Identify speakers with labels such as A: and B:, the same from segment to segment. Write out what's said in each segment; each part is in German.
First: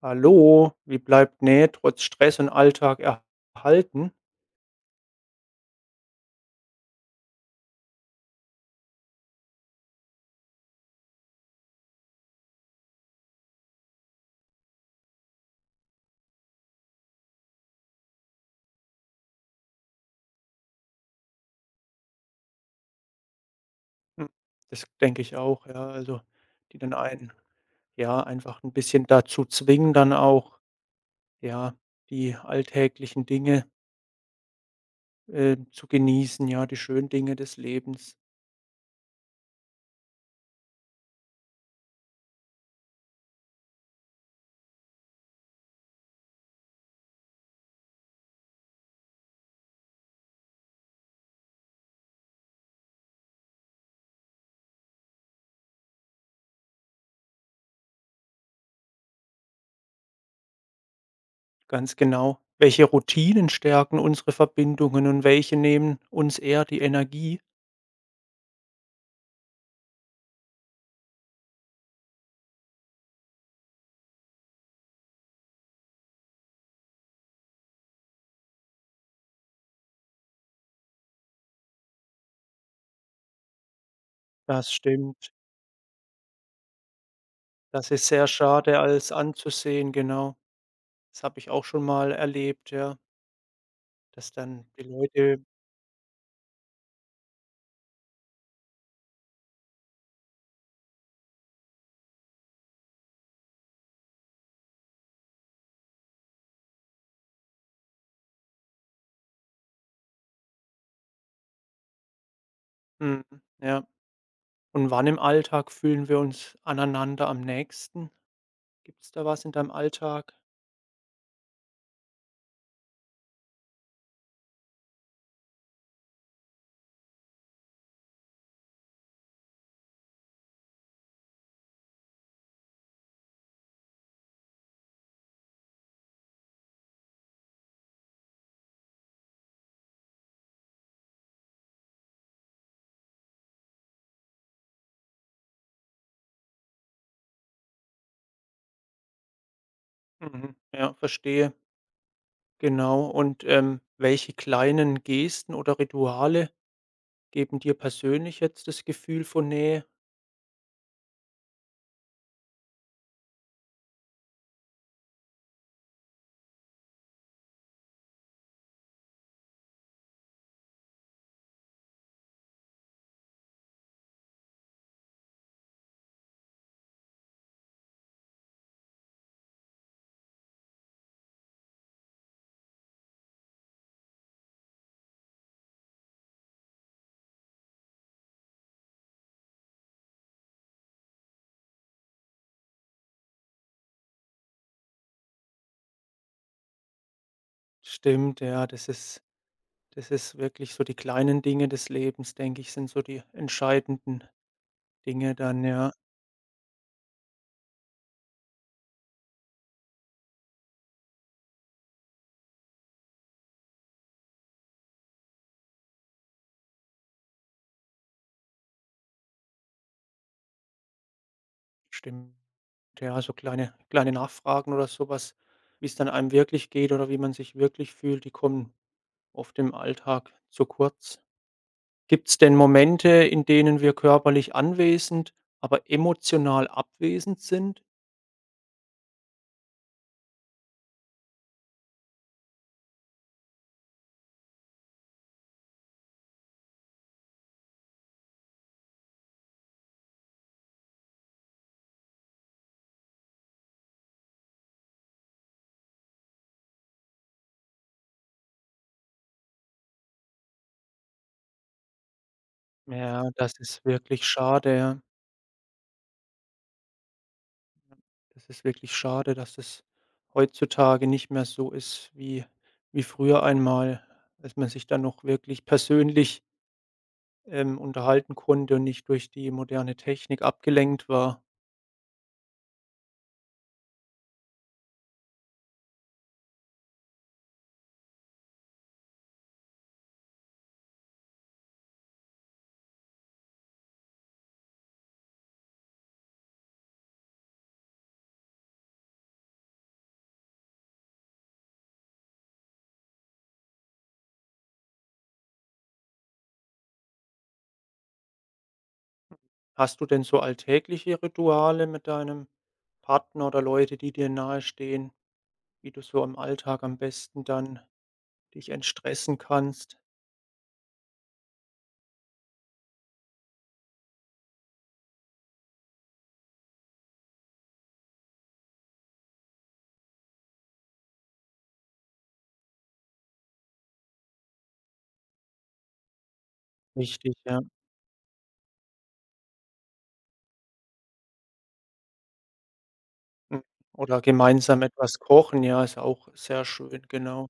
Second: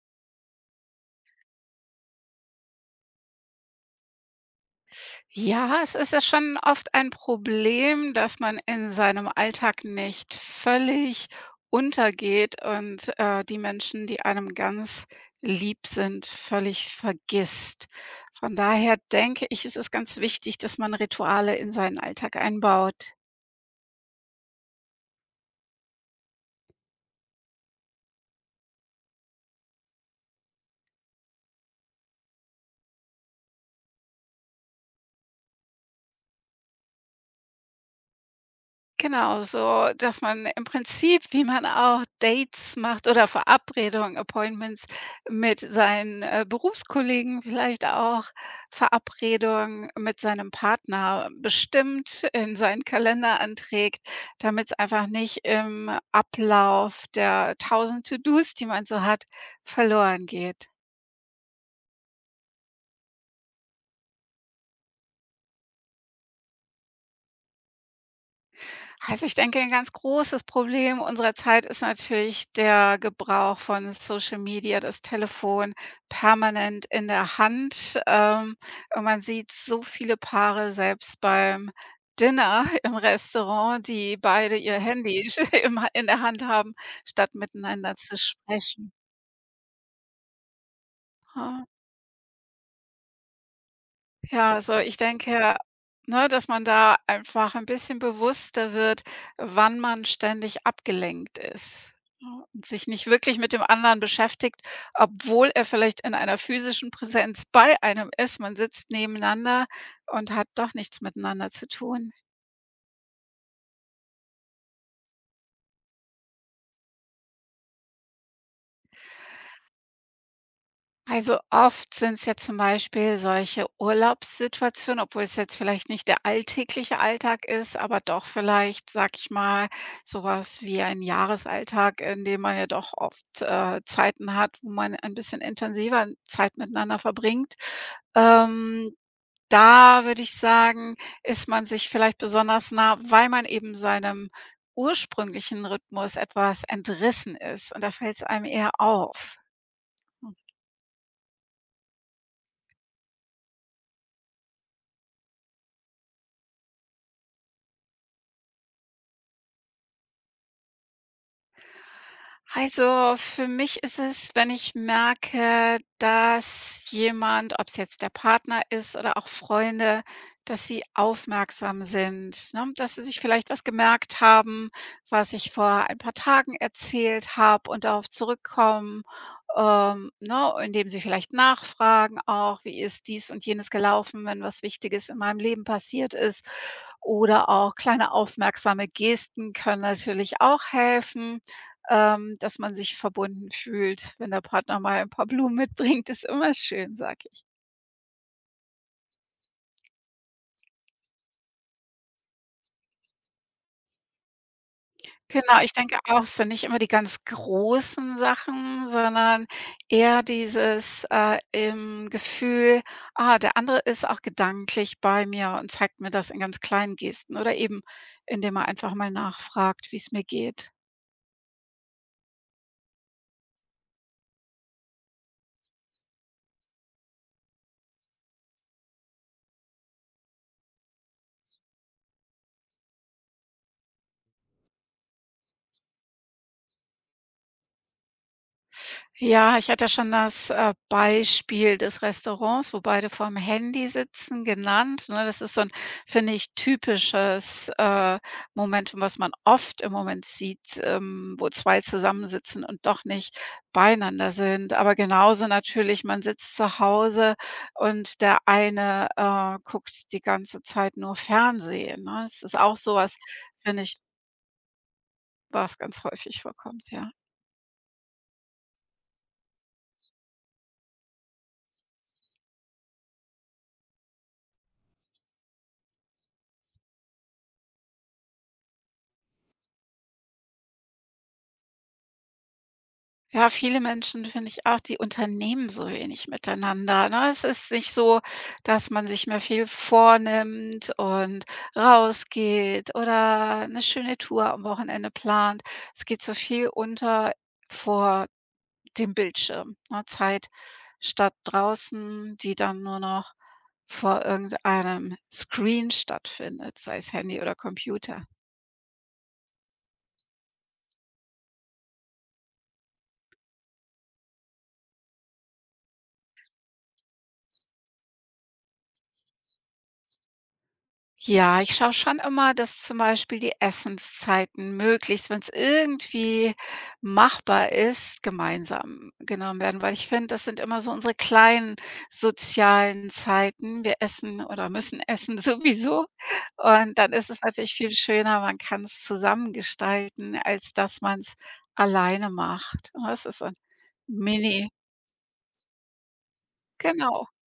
A: Hallo, wie bleibt Nähe trotz Stress und Alltag erhalten?
B: Ja, es ist ja schon oft ein Problem, dass man in seinem Alltag nicht völlig untergeht und, die Menschen, die einem ganz lieb sind, völlig vergisst. Von daher denke ich, es ist ganz wichtig, dass man Rituale in seinen Alltag einbaut.
A: Hm, das denke ich auch, ja, also, die dann einen ja, einfach ein bisschen dazu zwingen, dann auch, ja, die alltäglichen Dinge, zu genießen, ja, die schönen Dinge des Lebens.
B: Genau, so, dass man im Prinzip, wie man auch Dates macht oder Verabredungen, Appointments mit seinen, Berufskollegen, vielleicht auch Verabredungen mit seinem Partner bestimmt in seinen Kalender anträgt, damit es einfach nicht im Ablauf der 1.000 To-dos, die man so hat, verloren geht.
A: Ganz genau. Welche Routinen stärken unsere Verbindungen und welche nehmen uns eher die Energie?
B: Also, ich denke, ein ganz großes Problem unserer Zeit ist natürlich der Gebrauch von Social Media, das Telefon permanent in der Hand. Und man sieht so viele Paare selbst beim Dinner im Restaurant, die beide
A: Das
B: ihr Handy
A: stimmt.
B: sch im ha in der Hand haben, statt
A: Das
B: miteinander
A: ist
B: zu
A: sehr schade
B: sprechen.
A: als anzusehen, genau. Das habe ich auch
B: Ah.
A: schon mal erlebt, ja. Dass
B: Ja,
A: dann
B: also
A: die
B: ich
A: Leute
B: denke, ne, dass man da einfach ein bisschen bewusster wird, wann man ständig abgelenkt ist, ne, und sich nicht wirklich mit dem anderen beschäftigt, obwohl er vielleicht in einer physischen Präsenz bei einem ist. Man sitzt nebeneinander und hat doch nichts miteinander zu tun.
A: mhm, ja. Und wann im Alltag fühlen wir uns aneinander am nächsten? Gibt es da was in deinem Alltag?
B: Also oft sind es ja zum Beispiel solche Urlaubssituationen, obwohl es jetzt vielleicht nicht der alltägliche Alltag ist, aber doch vielleicht, sag ich mal, sowas wie ein Jahresalltag, in dem man ja doch oft, Zeiten hat, wo man ein bisschen intensiver Zeit miteinander verbringt. Ähm, da würde ich sagen, ist man sich vielleicht besonders nah, weil man eben seinem ursprünglichen Rhythmus etwas entrissen ist und da fällt es einem eher auf.
A: Mhm, ja, verstehe. Genau. Und, welche kleinen Gesten oder Rituale geben dir persönlich jetzt das Gefühl von Nähe?
B: Also, für mich ist es, wenn ich merke, dass jemand, ob es jetzt der Partner ist oder auch Freunde, dass sie aufmerksam sind, ne? Dass sie sich vielleicht was gemerkt haben, was ich vor ein paar Tagen erzählt habe und darauf zurückkommen, ne? Indem sie vielleicht nachfragen auch: „Wie ist dies und jenes gelaufen, wenn was Wichtiges in meinem Leben passiert ist?" Oder auch kleine aufmerksame Gesten können natürlich auch helfen, dass man sich verbunden fühlt. Wenn der Partner mal ein paar Blumen mitbringt, ist immer schön, sage ich.
A: Stimmt, ja, das ist wirklich so die kleinen Dinge des Lebens, denke ich, sind so die entscheidenden Dinge
B: Genau,
A: dann,
B: ich
A: ja.
B: denke auch so, nicht immer die ganz großen Sachen, sondern eher dieses, im Gefühl: „Ah, der andere ist auch gedanklich bei mir und zeigt mir das in ganz kleinen Gesten" oder eben, indem er einfach mal nachfragt, wie es mir geht.
A: Stimmt. Ja, so kleine Nachfragen oder sowas wie es dann einem wirklich geht oder wie man sich wirklich fühlt, die kommen oft im Alltag zu kurz. Gibt's denn Momente, in denen wir körperlich anwesend, aber emotional abwesend sind?
B: Ja, ich hatte ja schon das, Beispiel des Restaurants, wo beide vorm Handy sitzen, genannt, ne? Das ist so ein, finde ich, typisches, Momentum, was man oft im Moment sieht, wo 2 zusammensitzen und doch nicht beieinander sind. Aber genauso natürlich, man sitzt zu Hause und der eine, guckt die ganze Zeit nur Fernsehen, ne? Es ist auch sowas,
A: Ja, das
B: finde
A: ist
B: ich,
A: wirklich schade, ja.
B: was ganz häufig vorkommt, ja.
A: Das ist wirklich schade, dass es heutzutage nicht mehr so ist wie früher einmal, als man sich dann noch wirklich persönlich, unterhalten konnte und nicht durch die moderne Technik abgelenkt war.
B: Ja, viele Menschen finde ich auch, die unternehmen so wenig miteinander, ne? Es ist nicht so, dass man sich mehr viel vornimmt und rausgeht oder eine schöne Tour am Wochenende plant. Es geht so viel unter vor dem Bildschirm, ne? Zeit statt draußen, die dann nur noch vor irgendeinem Screen stattfindet, sei es Handy oder Computer.
A: Hast du denn so alltägliche Rituale mit deinem Partner oder Leute, die dir nahestehen, wie du so im Alltag am besten dann dich entstressen kannst?
B: Ja, ich schaue schon immer, dass zum Beispiel die Essenszeiten möglichst, wenn es irgendwie machbar ist, gemeinsam genommen werden, weil ich finde, das sind immer so unsere kleinen sozialen Zeiten. Wir essen oder müssen essen sowieso. Und dann ist
A: Wichtig,
B: es
A: ja.
B: natürlich viel schöner, man kann's zusammen gestalten, als dass man es alleine macht. Und das ist so 'n
A: Mhm. Oder
B: Mini,
A: gemeinsam etwas kochen, ja, ist auch sehr schön,
B: genau.
A: genau.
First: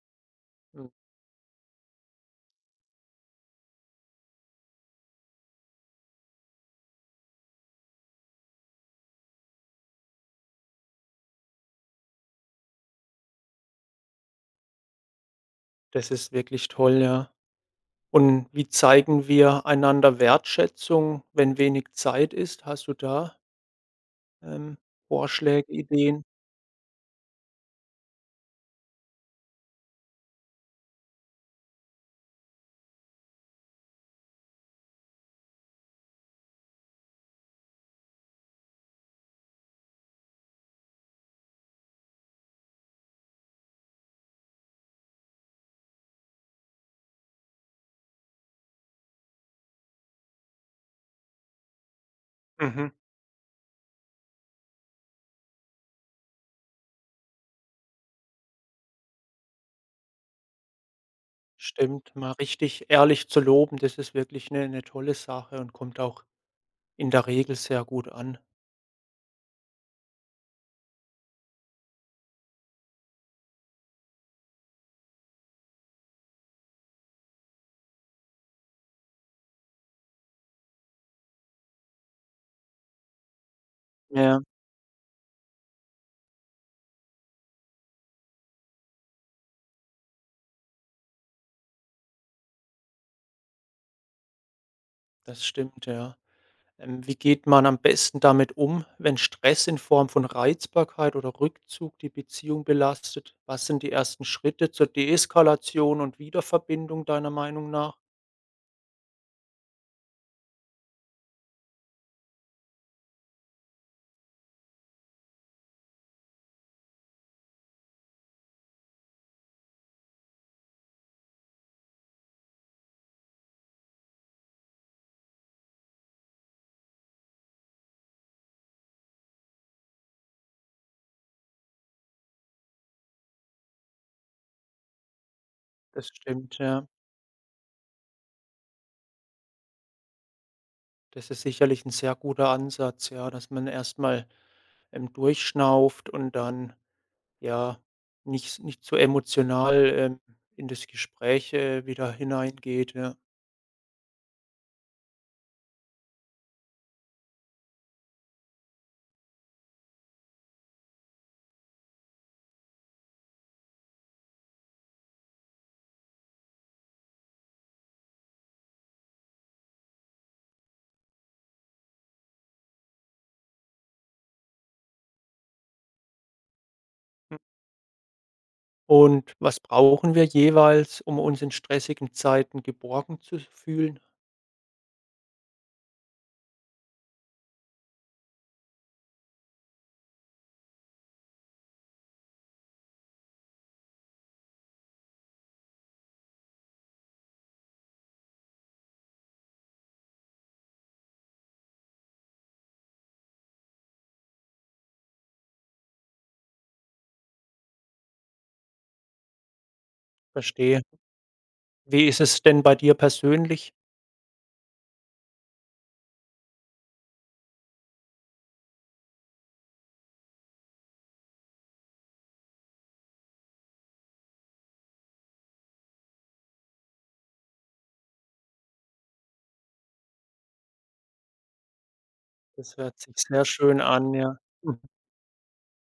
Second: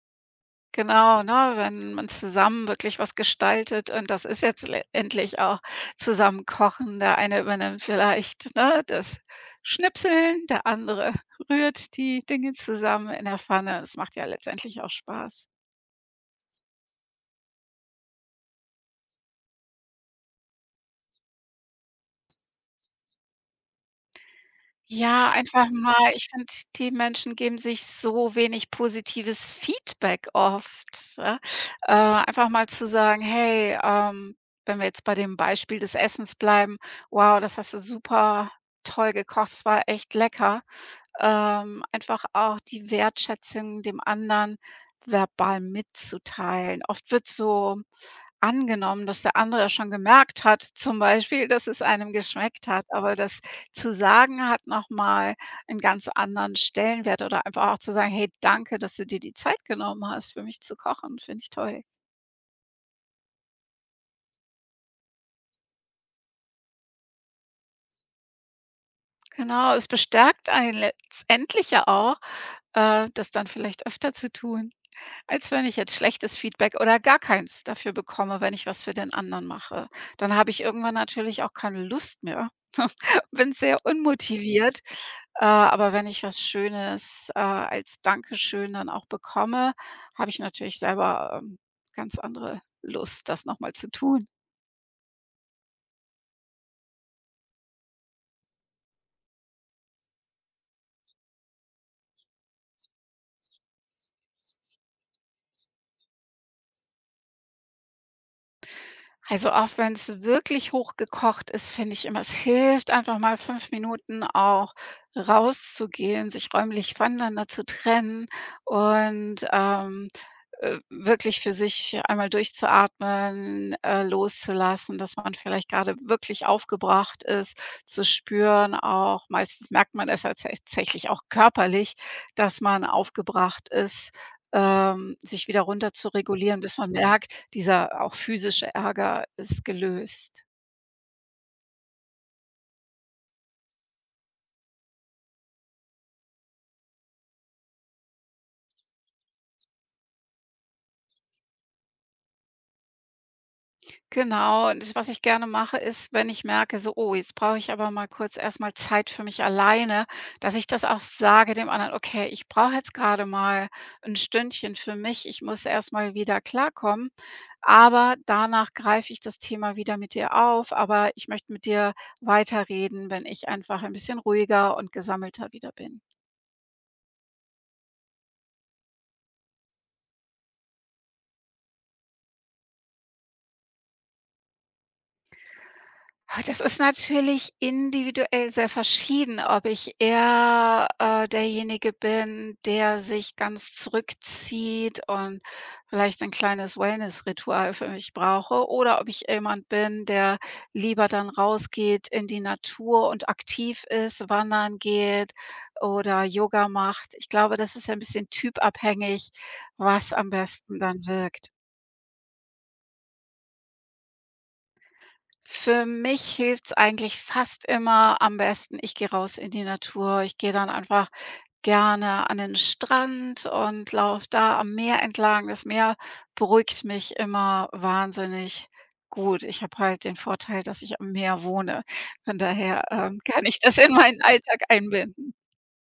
A: Mhm.
B: Genau, ne, wenn man zusammen wirklich was gestaltet und das ist jetzt endlich auch zusammen kochen. Der eine übernimmt vielleicht, ne, das Schnipseln, der andere rührt die Dinge zusammen in der Pfanne. Es macht ja letztendlich auch Spaß.
A: Das ist wirklich toll, ja. Und wie zeigen wir einander Wertschätzung, wenn wenig Zeit ist? Hast du da, ähm,
B: Ja, einfach
A: Vorschläge,
B: mal,
A: Ideen?
B: ich finde, die Menschen geben sich so wenig positives Feedback oft, ja? Einfach mal zu sagen: „Hey," wenn wir jetzt bei dem Beispiel des Essens bleiben: „Wow, das hast du super toll gekocht, es war echt lecker." Einfach auch die Wertschätzung dem anderen verbal mitzuteilen. Oft wird so angenommen, dass der andere ja schon gemerkt hat, zum Beispiel, dass es einem geschmeckt hat,
A: Mhm.
B: aber das zu sagen hat nochmal einen ganz anderen Stellenwert oder einfach auch zu sagen: „Hey, danke, dass du dir die Zeit genommen hast, für mich zu kochen." Finde ich toll.
A: Stimmt, mal richtig ehrlich zu loben, das ist wirklich eine tolle Sache und kommt auch in der Regel sehr gut an.
B: Genau, es bestärkt einen letztendlich ja auch, das dann vielleicht öfter zu tun, als wenn ich jetzt schlechtes Feedback oder gar keins dafür bekomme, wenn ich was für den anderen mache. Dann habe ich irgendwann natürlich auch keine Lust mehr, bin sehr
A: Ja,
B: unmotiviert. Aber wenn ich was Schönes, als Dankeschön dann auch bekomme, habe ich natürlich selber, ganz andere Lust, das noch mal zu tun.
A: das stimmt, ja. Wie geht man am besten damit um, wenn Stress in Form von Reizbarkeit oder Rückzug die Beziehung belastet? Was sind die ersten Schritte zur Deeskalation und Wiederverbindung deiner Meinung nach?
B: Also auch wenn es wirklich hochgekocht ist, finde ich immer, es hilft einfach mal 5 Minuten auch rauszugehen, sich räumlich voneinander zu trennen und, wirklich für sich einmal durchzuatmen, loszulassen, dass man vielleicht gerade wirklich aufgebracht ist, zu spüren auch. Meistens merkt man es ja tatsächlich auch körperlich, dass man aufgebracht ist, sich wieder runter
A: Das
B: zu
A: stimmt,
B: regulieren, bis
A: ja.
B: man merkt, dieser auch physische Ärger ist gelöst.
A: Das ist sicherlich ein sehr guter Ansatz, ja, dass man erstmal mal, durchschnauft und dann, ja, nicht so emotional, in das Gespräch, wieder hineingeht, ja.
B: Genau, und das, was ich gerne mache, ist, wenn ich merke, so: „Oh, jetzt brauche ich aber mal kurz erstmal Zeit für mich alleine", dass ich das auch sage dem anderen: „Okay, ich brauche jetzt gerade mal ein Stündchen für mich. Ich muss erstmal wieder klarkommen, aber danach greife ich das Thema wieder mit dir auf, aber ich möchte mit dir weiterreden, wenn ich einfach ein bisschen ruhiger und gesammelter wieder bin."
A: Und was brauchen wir jeweils, um uns in stressigen Zeiten geborgen zu fühlen?
B: Ah, das ist natürlich individuell sehr verschieden, ob ich eher, derjenige bin, der sich ganz zurückzieht und vielleicht ein kleines Wellness-Ritual für mich brauche oder ob ich jemand bin, der lieber dann rausgeht in die Natur und aktiv ist, wandern geht oder Yoga macht. Ich glaube, das ist ja 'n bisschen typabhängig, was am besten
A: Verstehe.
B: dann wirkt.
A: Wie ist es denn bei dir persönlich?
B: Für mich hilft's eigentlich fast immer am besten, ich gehe raus in die Natur. Ich gehe dann einfach gerne an den Strand und laufe da am Meer entlang. Das Meer beruhigt mich immer wahnsinnig gut. Ich habe halt den Vorteil, dass ich am Meer wohne. Von
A: Das
B: daher,
A: hört sich
B: kann
A: sehr
B: ich das
A: schön
B: in
A: an,
B: meinen
A: ja.
B: Alltag
A: Mhm.
B: einbinden.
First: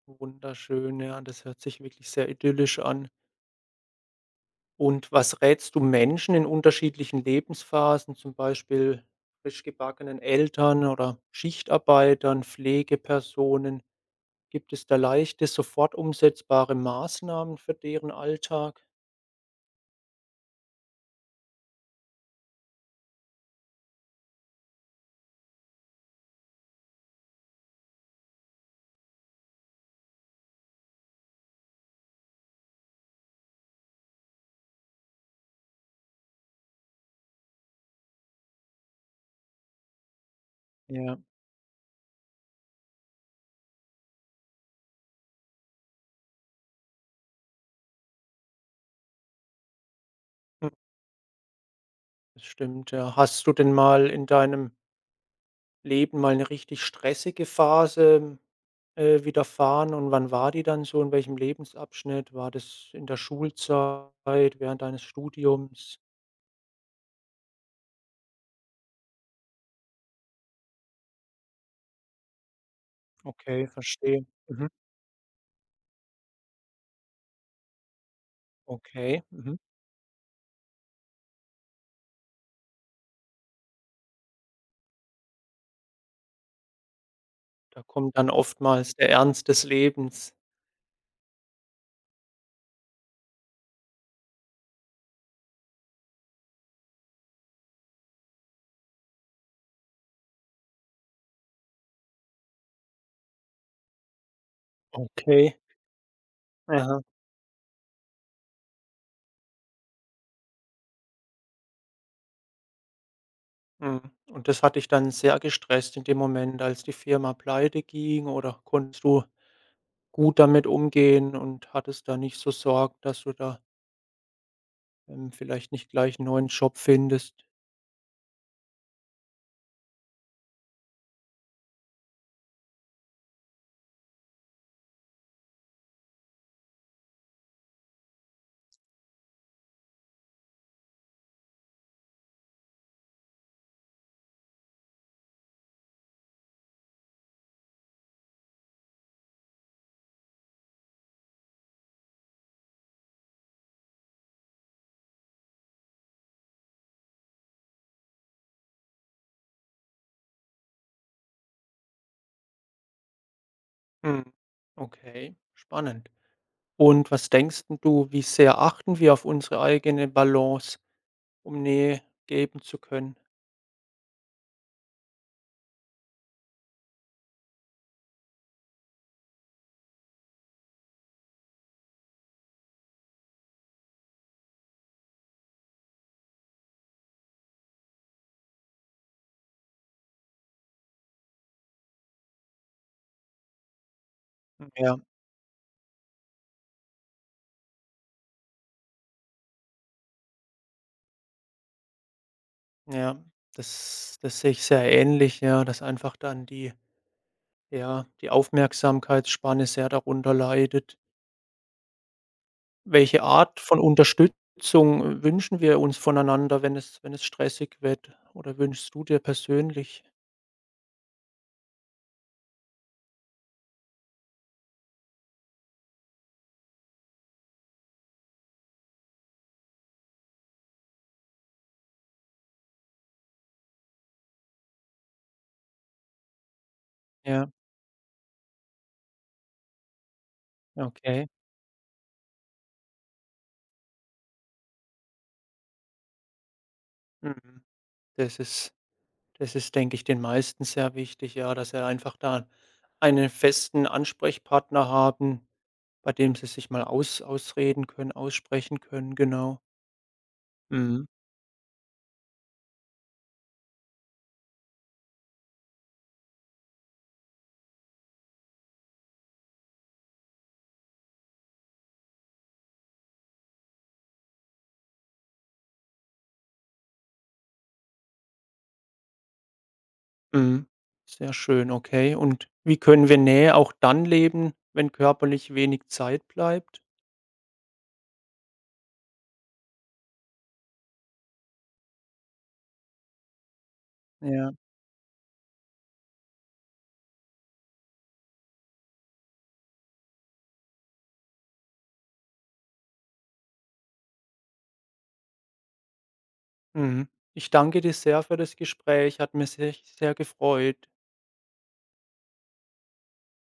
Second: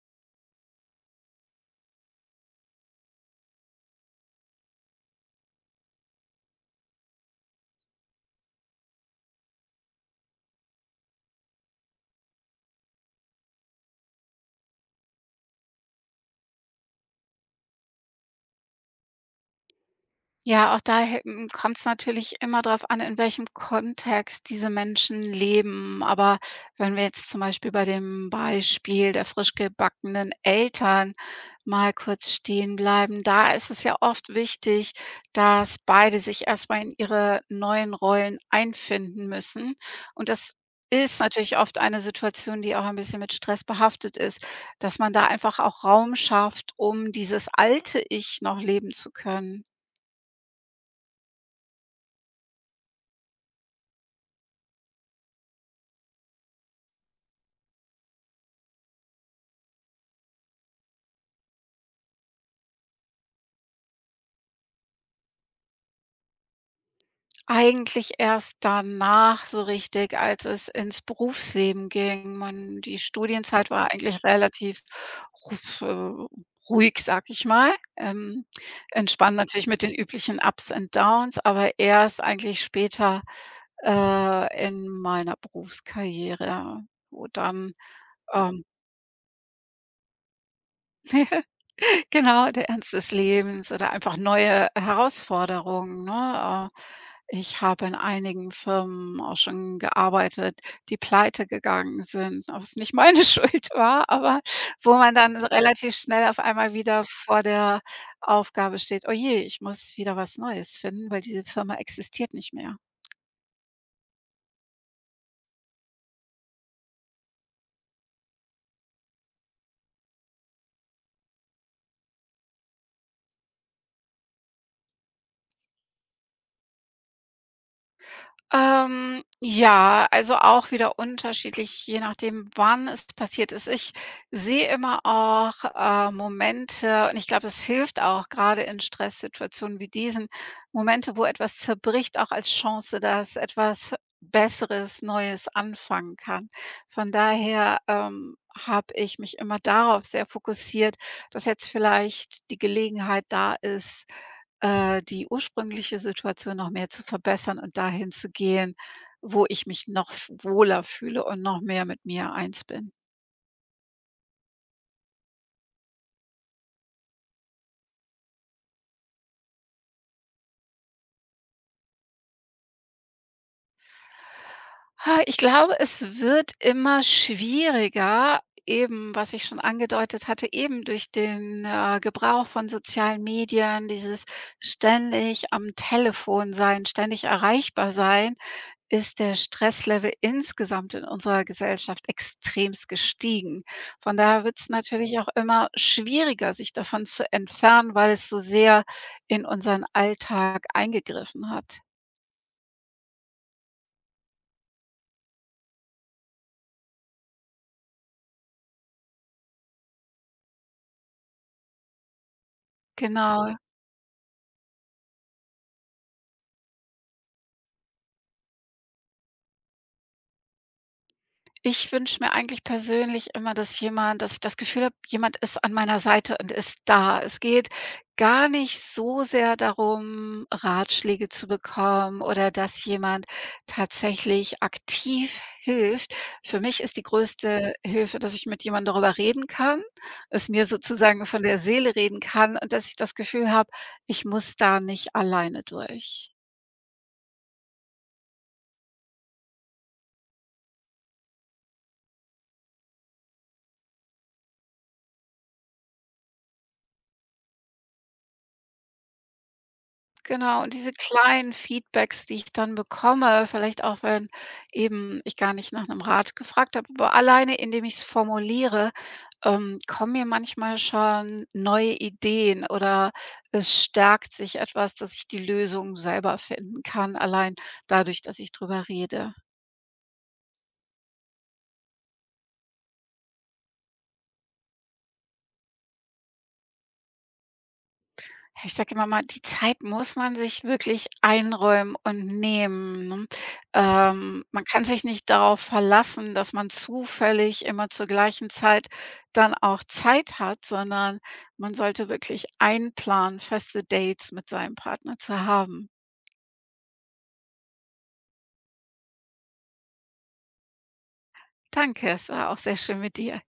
A: Wunderschön, ja, das hört sich wirklich sehr idyllisch an. Und was rätst du Menschen in unterschiedlichen Lebensphasen, zum Beispiel frisch gebackenen Eltern oder Schichtarbeitern, Pflegepersonen? Gibt es da leichte, sofort umsetzbare Maßnahmen für deren Alltag?
B: Ja, auch da kommt es natürlich immer darauf an, in welchem Kontext diese Menschen leben. Aber wenn wir jetzt zum Beispiel bei dem Beispiel der frisch gebackenen Eltern mal kurz stehen bleiben, da ist es ja oft wichtig, dass beide sich erstmal in ihre neuen Rollen einfinden müssen. Und das
A: Ja.
B: ist natürlich oft eine Situation, die auch ein bisschen mit Stress behaftet ist, dass man da einfach auch Raum schafft, um dieses alte Ich noch leben zu können.
A: Das stimmt, ja. Hast du denn mal in deinem Leben mal 'ne richtig stressige Phase, widerfahren und wann war die dann so? In welchem Lebensabschnitt? War das in der Schulzeit, während deines Studiums?
B: Eigentlich erst danach so richtig, als es ins Berufsleben ging. Man, die
A: Okay,
B: Studienzeit war eigentlich
A: verstehe. Mhm.
B: relativ ruf ruhig, sag ich mal,
A: Okay,
B: entspannt
A: mhm.
B: natürlich mit den üblichen Ups und Downs, aber erst eigentlich später, in meiner Berufskarriere, wo dann,
A: Da kommt dann
B: ähm
A: oftmals der Ernst des Lebens.
B: genau, der Ernst des Lebens oder einfach neue Herausforderungen, ne? Ich habe in einigen Firmen auch schon gearbeitet, die Pleite gegangen sind, was nicht meine Schuld war, aber wo man dann
A: Okay.
B: relativ schnell auf einmal
A: Aha.
B: wieder vor der Aufgabe steht: „Oh je, ich muss wieder was Neues finden, weil diese Firma existiert nicht mehr."
A: Mhm. Und das hat dich dann sehr gestresst in dem Moment, als die Firma pleite ging, oder konntest du gut damit umgehen und hattest da nicht so Sorgen, dass du da vielleicht nicht gleich 'n neuen Job findest.
B: Ja, also auch wieder unterschiedlich, je nachdem, wann es passiert ist. Ich sehe immer auch, Momente, und ich glaube, es hilft auch gerade in Stresssituationen wie diesen, Momente, wo etwas zerbricht, auch als Chance, dass etwas Besseres, Neues anfangen kann. Von daher, habe ich mich immer darauf sehr fokussiert, dass jetzt vielleicht die Gelegenheit da ist, die ursprüngliche Situation noch mehr zu verbessern und dahin zu gehen, wo ich mich noch f wohler fühle und noch mehr mit mir eins bin.
A: Mhm. Okay, spannend. Und was denkst 'n du, wie sehr achten wir auf unsere eigene Balance, um Nähe geben zu können?
B: Ha, ich glaube, es wird immer schwieriger, eben, was ich schon angedeutet hatte, eben durch den, Gebrauch von sozialen Medien, dieses ständig am Telefon sein, ständig erreichbar sein, ist der Stresslevel insgesamt in unserer Gesellschaft extremst gestiegen. Von daher wird es
A: Mhm. Ja,
B: natürlich auch immer schwieriger, sich davon zu entfernen, weil es so sehr in unseren Alltag eingegriffen hat.
A: ja, das sehe ich sehr ähnlich, ja, dass einfach dann die ja, die Aufmerksamkeitsspanne sehr darunter leidet. Welche Mhm.
B: Genau.
A: Art von Unterstützung wünschen wir uns voneinander, wenn es stressig wird oder wünschst du dir persönlich?
B: Ich wünsche mir eigentlich persönlich immer, dass jemand, dass ich das Gefühl habe, jemand ist an meiner Seite und ist da. Es geht gar nicht so sehr darum, Ratschläge zu bekommen oder dass jemand tatsächlich aktiv hilft. Für mich ist die
A: Ja,
B: größte Hilfe, dass ich mit jemandem darüber reden kann, es mir sozusagen
A: okay.
B: von der Seele reden kann und dass ich das Gefühl habe, ich muss da nicht alleine durch.
A: Mhm. Das ist Das ist, denke ich, den meisten sehr wichtig, ja, dass sie einfach da einen festen Ansprechpartner haben, bei dem sie sich mal ausreden können, aussprechen können, genau.
B: Genau, und diese
A: Mhm,
B: kleinen Feedbacks, die ich dann bekomme, vielleicht auch, wenn eben ich gar nicht nach einem Rat gefragt habe, aber alleine, indem ich es formuliere, kommen mir manchmal schon neue Ideen oder es stärkt sich etwas, dass ich die Lösung selber finden kann, allein dadurch, dass ich drüber rede.
A: mhm. Sehr schön, okay. Und wie können wir Nähe auch dann leben, wenn körperlich wenig Zeit bleibt?
B: Ja, ich sage immer mal, die Zeit muss man sich wirklich einräumen und nehmen, ne? Ähm,
A: Ja,
B: man kann sich nicht darauf verlassen, dass man zufällig immer zur gleichen Zeit dann auch Zeit hat, sondern man sollte wirklich einplanen, feste Dates mit seinem Partner zu haben.
A: mhm. Ich danke dir sehr für das Gespräch, hat mir sehr gefreut.
B: Danke, es war auch sehr schön mit dir.